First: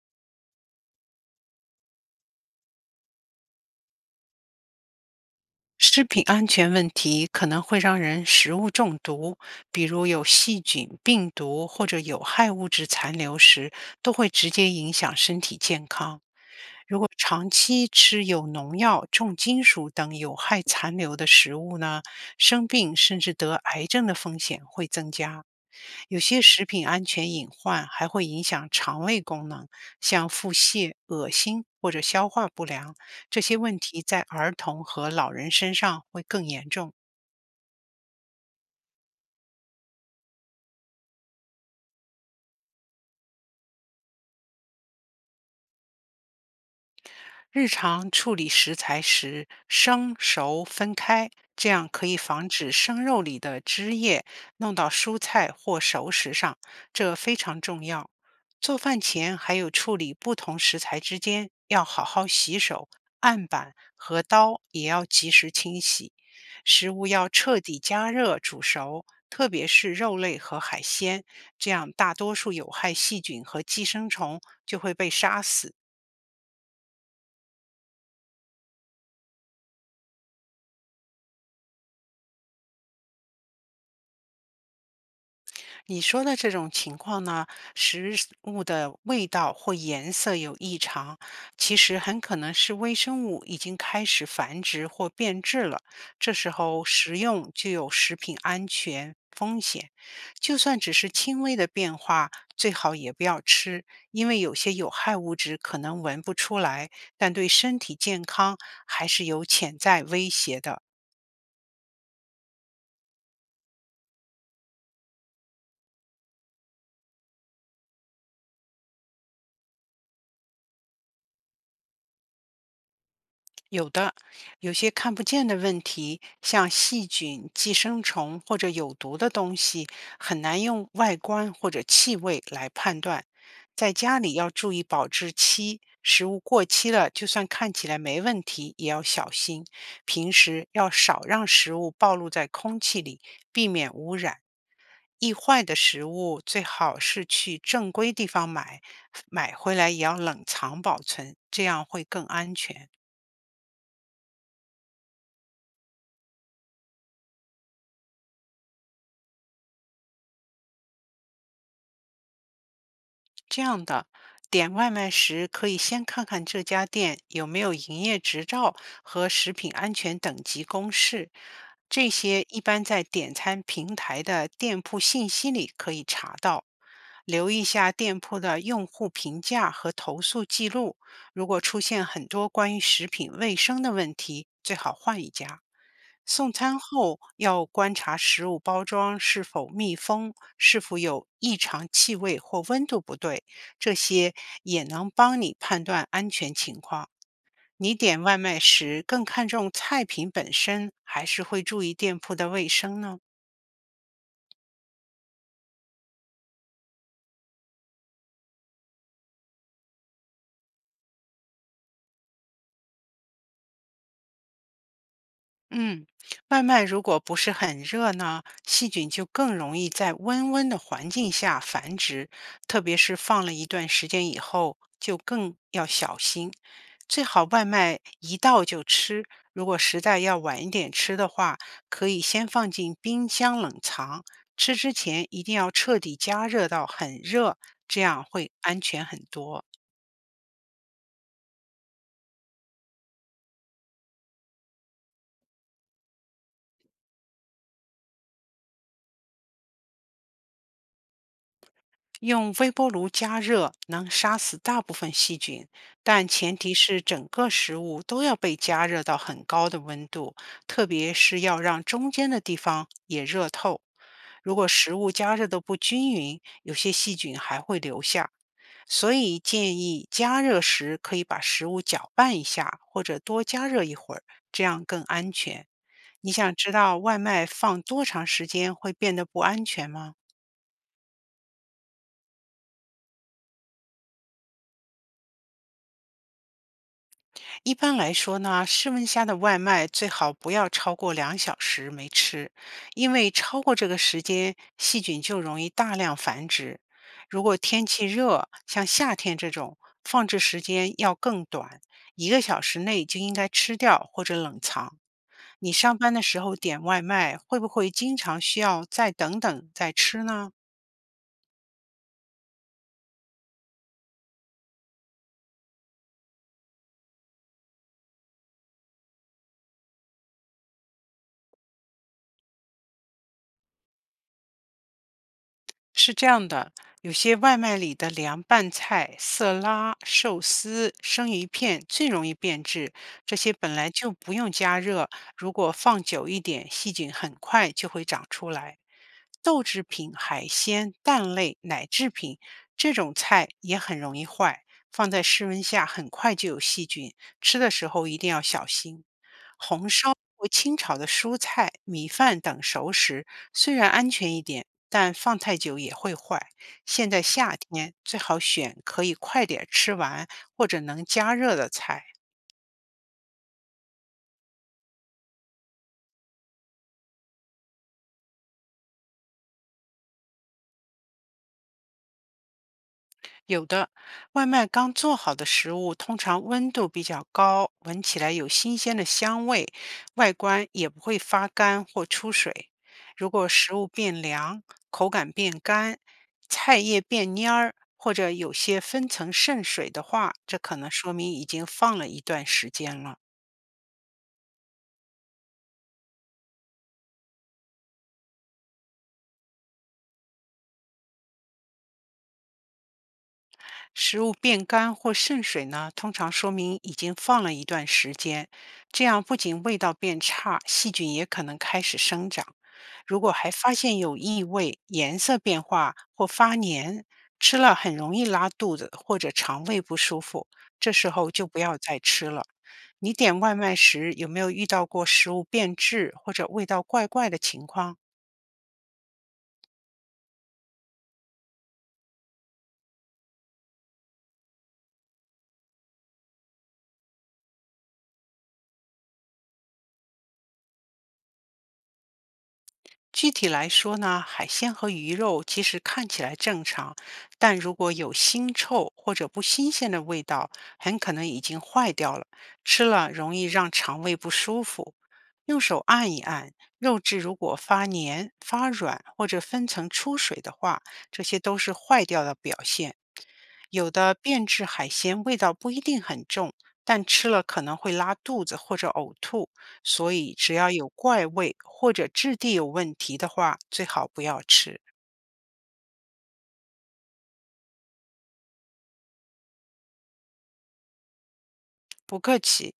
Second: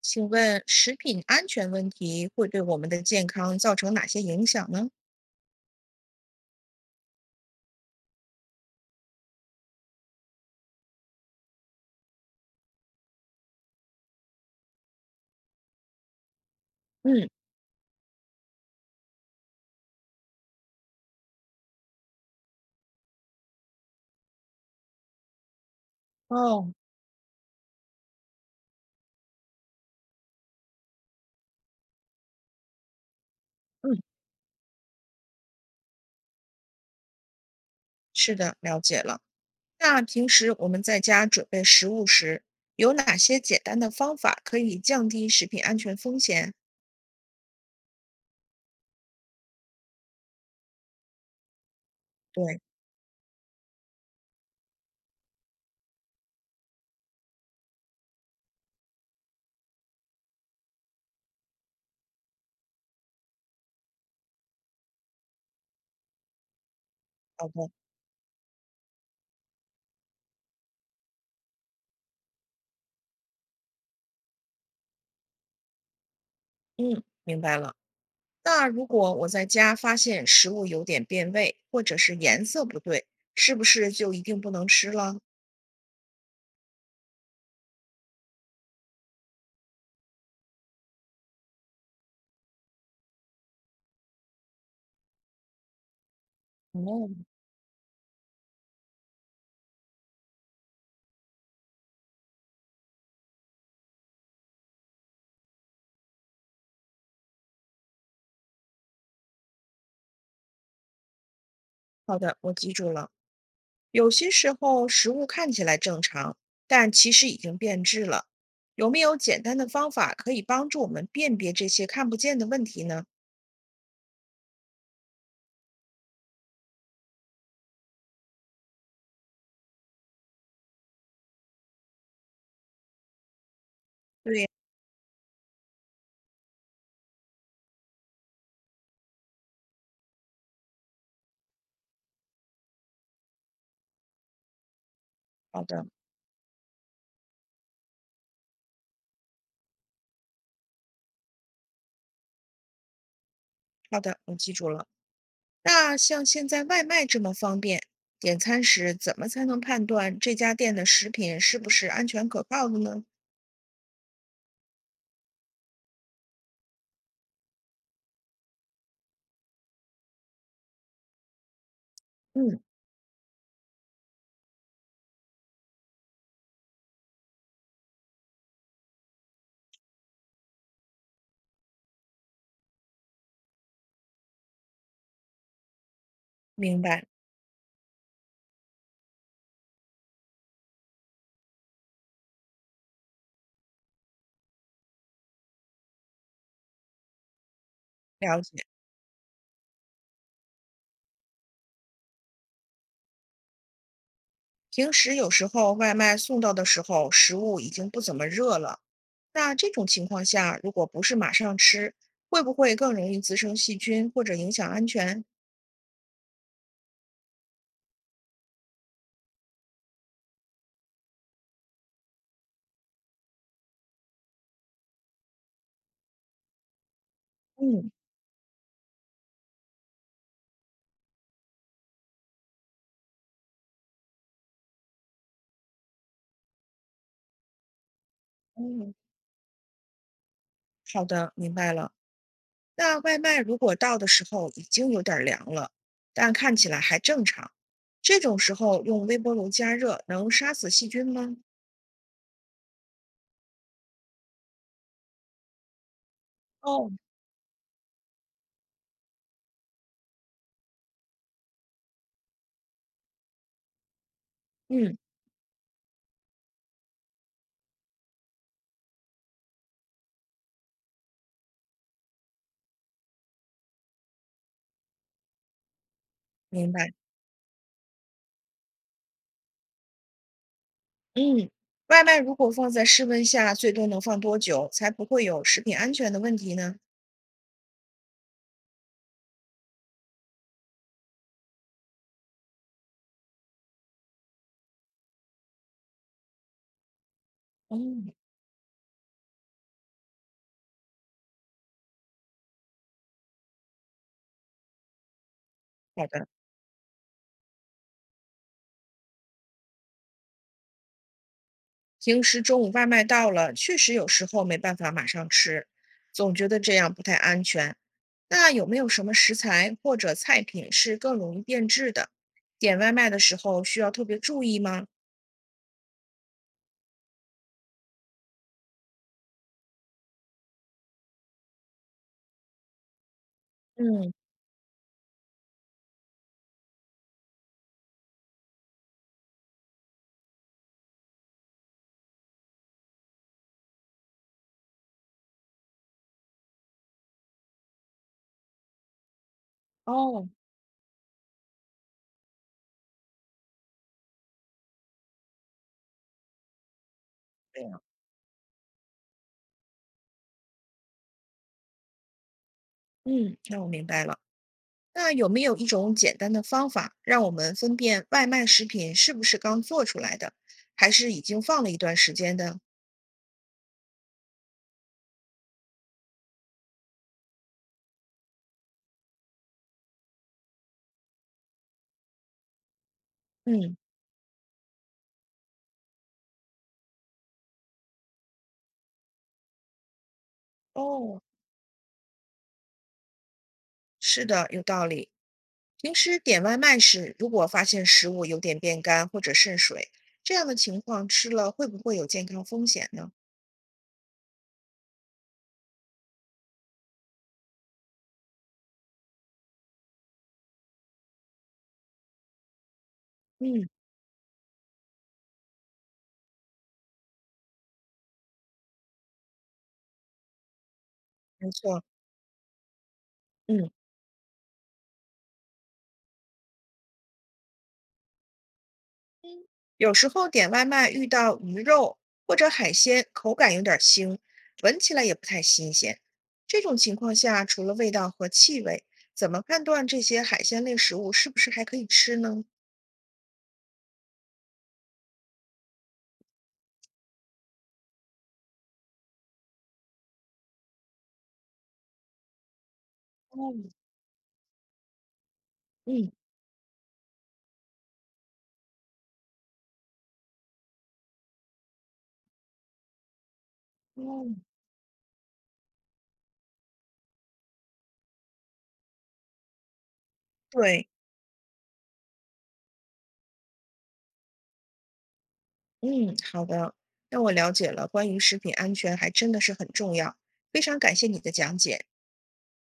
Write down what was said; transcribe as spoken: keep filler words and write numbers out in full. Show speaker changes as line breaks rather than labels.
请问食品安全问题会对我们的健康造成哪些影响呢？
食品安全问题可能会让人食物中毒，比如有细菌、病毒或者有害物质残留时，都会直接影响身体健康。如果
嗯，
长期吃有农药、重金属等有害残留的食物呢，生病甚至得癌症的风险会增加。有些食
哦，
品安全隐患还会影响肠胃功能，像腹泻、恶心或者消化不良。这些问
嗯，
题在儿童和老人身上会更严重。
是的，了解了。那平时我们在家准备食物时，有哪些简单的方法可以降低食品安全风险？
日常处理食材时，生熟分开，这样可以防
对，
止生肉里的汁液弄到蔬菜或熟食上，这非常重要。做饭前还有处理不同食材之间要好好洗手，案板和刀也要及时清洗。食物要
好
彻
的，
底加热煮熟，特别是肉类和海鲜，这样大多数有害细菌和寄生虫就会被杀死。
嗯，明白了。那如果我在家发现食物有点变味，或者是颜色不对，是不是就一定不能吃了？
你说的这种情况呢，食物的味道或颜色有异常，其实很可能是微生物已经开始繁殖或变质了。这时候食
嗯，
用就有食品安全风险。就算只是轻微的变化，最好也不要吃，因为有些有害物质可能闻不出来，但对身体健康还是有潜在威胁的。
好的，我记住了。有些时候食物看起来正常，但其实已经变质了。有没有简单的方法可以帮助我们辨别这些看不见的问题呢？
有的，有些看不见的问题，像细菌、寄生虫或者有毒的东西，很难用外观或者气味来判断。在家里
对，
要注意保质期，食物过期了，就算看起来没问题，也要小心。平时要少让食物暴露在空气里，避免污染。易
好
坏的
的，
食物最好是去正规地方买，买回来也要冷藏保存，这样会更安全。
好的，我记住了。那像现在外卖这么方便，点餐时怎么才能判断这家店的食品是不是安全可靠的呢？
这样的，点外卖时可以先看看这家店有没有营业执照和食品安全等级公示，这些
嗯，
一般在点餐平台的店铺信息里可以查到。留意一下店铺的用户评价和投诉记录，如果出现很多关于食品卫生的问题，最好换一家。送
明
餐
白，
后要观察食物包装是否密封，是否有异常气味或温度不对，这些也能帮你判断安全情况。你点外
了解。
卖时更看重菜品本身，还是会注意店铺的卫生呢？
平时有时候外卖送到的时候，食物已经不怎么热了。那这种情况下，如果不是马上吃，会不会更容易滋生细菌或者影响安全？
嗯，外卖如果不是很热呢，细菌就更容易在温温的环境下繁殖，特别是放了一段时间以后，就更要小心。最好外
嗯，
卖一到就吃，如果实在要晚一点吃的话，可以先放进冰箱冷藏。吃之前一定要彻底加热到很热，这样会安
嗯，
全很多。
好的，明白了。那外卖如果到的时候已经有点儿凉了，但看起来还正常，这种时候用微波炉加热能杀死细菌吗？
用微波炉加热能杀死大部分细菌，但前提
哦，
是整个食物都要被加热到很高的温度，特别是要让中间的地方也热透。如果食
嗯，
物加热的不均匀，有些细菌还会留下。所以建议加热时可以把食物搅拌一下，或者多加热一会儿，这样更安全。你想
明
知
白。
道外卖放多长时间会变得不安全吗？
嗯，外卖如果放在室温下，最多能放多久才不会有食品安全的问题呢？
一般来说呢，室温下的外卖最好不要超过两小时没吃，因为超过这个时间，细菌就容易大量繁殖。如果天气
哦，
热，像夏天这种，放置时间要更短，一个小时内就应该吃掉或者冷藏。你上
好
班的
的。
时候点外卖，会不会经常需要再等等再吃呢？
平时中午外卖到了，确实有时候没办法马上吃，总觉得这样不太安全。那有没有什么食材或者菜品是更容易变质的？点外卖的时候需要特别注意吗？
是这样的，有些外卖里的凉拌菜、色拉、寿司、生鱼片最容易变质，这些本来就
嗯，
不用加热，如果放久一点，细菌很快就会长出来。豆制品、海鲜、蛋类、奶制品这种菜也很容易坏，放在室温下很快就有细菌，吃的时候一定要小心。
哦，
我清炒的蔬菜、米饭等熟食，虽然安全一点，但放太久也会坏。现在夏
这样，
天最好选可以快点吃完或者能加热的菜。
嗯，那我明白了。那有没有一种简单的方法，让我们分辨外卖食品是不是刚做出来的，还是已经放了一段时间的？
有的，外卖刚做好的食物通常温度比较高，闻起来有新鲜的香味，外观也不会发干或出水。如果食
嗯，
物变凉，口感变干，菜叶变蔫儿，或者有些分层渗水的话，这可能说
哦，
明已经放了一段时间了。
是的，有道理。平时点外卖时，如果发现食物有点变干或者渗水，这样的情况吃了会不会有健康风险呢？
食物变干或渗水呢，通常说明已经放了一段时间，这样不仅味道变差，细菌也可能开始生长。如果还
嗯，
发现有异味、颜色变化或发黏，吃了很容易拉肚子或者肠胃不舒服，这时候就
没
不要
错，
再吃了。你点外
嗯，
卖时有没有遇到过食物变质或者味道怪怪的情况？
有时候点外卖遇到鱼肉或者海鲜，口感有点腥，闻起来也不太新鲜。这种情况下，除了味道和气味，怎么判断这些海鲜类食物是不是还可以吃呢？
具体来说呢，海鲜和鱼肉其实看起来正常，但如果有腥臭或者不新鲜的味道，很可能已经坏掉了，吃了容易
嗯
让肠胃不舒服。用手按
嗯，
一按，肉质如果发黏、发软或者分层出水的话，这些都是坏掉的表现。有的
嗯，
变质海鲜味道不一定很重，但吃了可能会拉肚子或者呕吐。所以只要
对，
有怪味或者质地有问题的话，最好不要吃。
嗯，好的，那我了解了，关于食品安全还真的是很重要，非常感谢你的讲解。
不客气。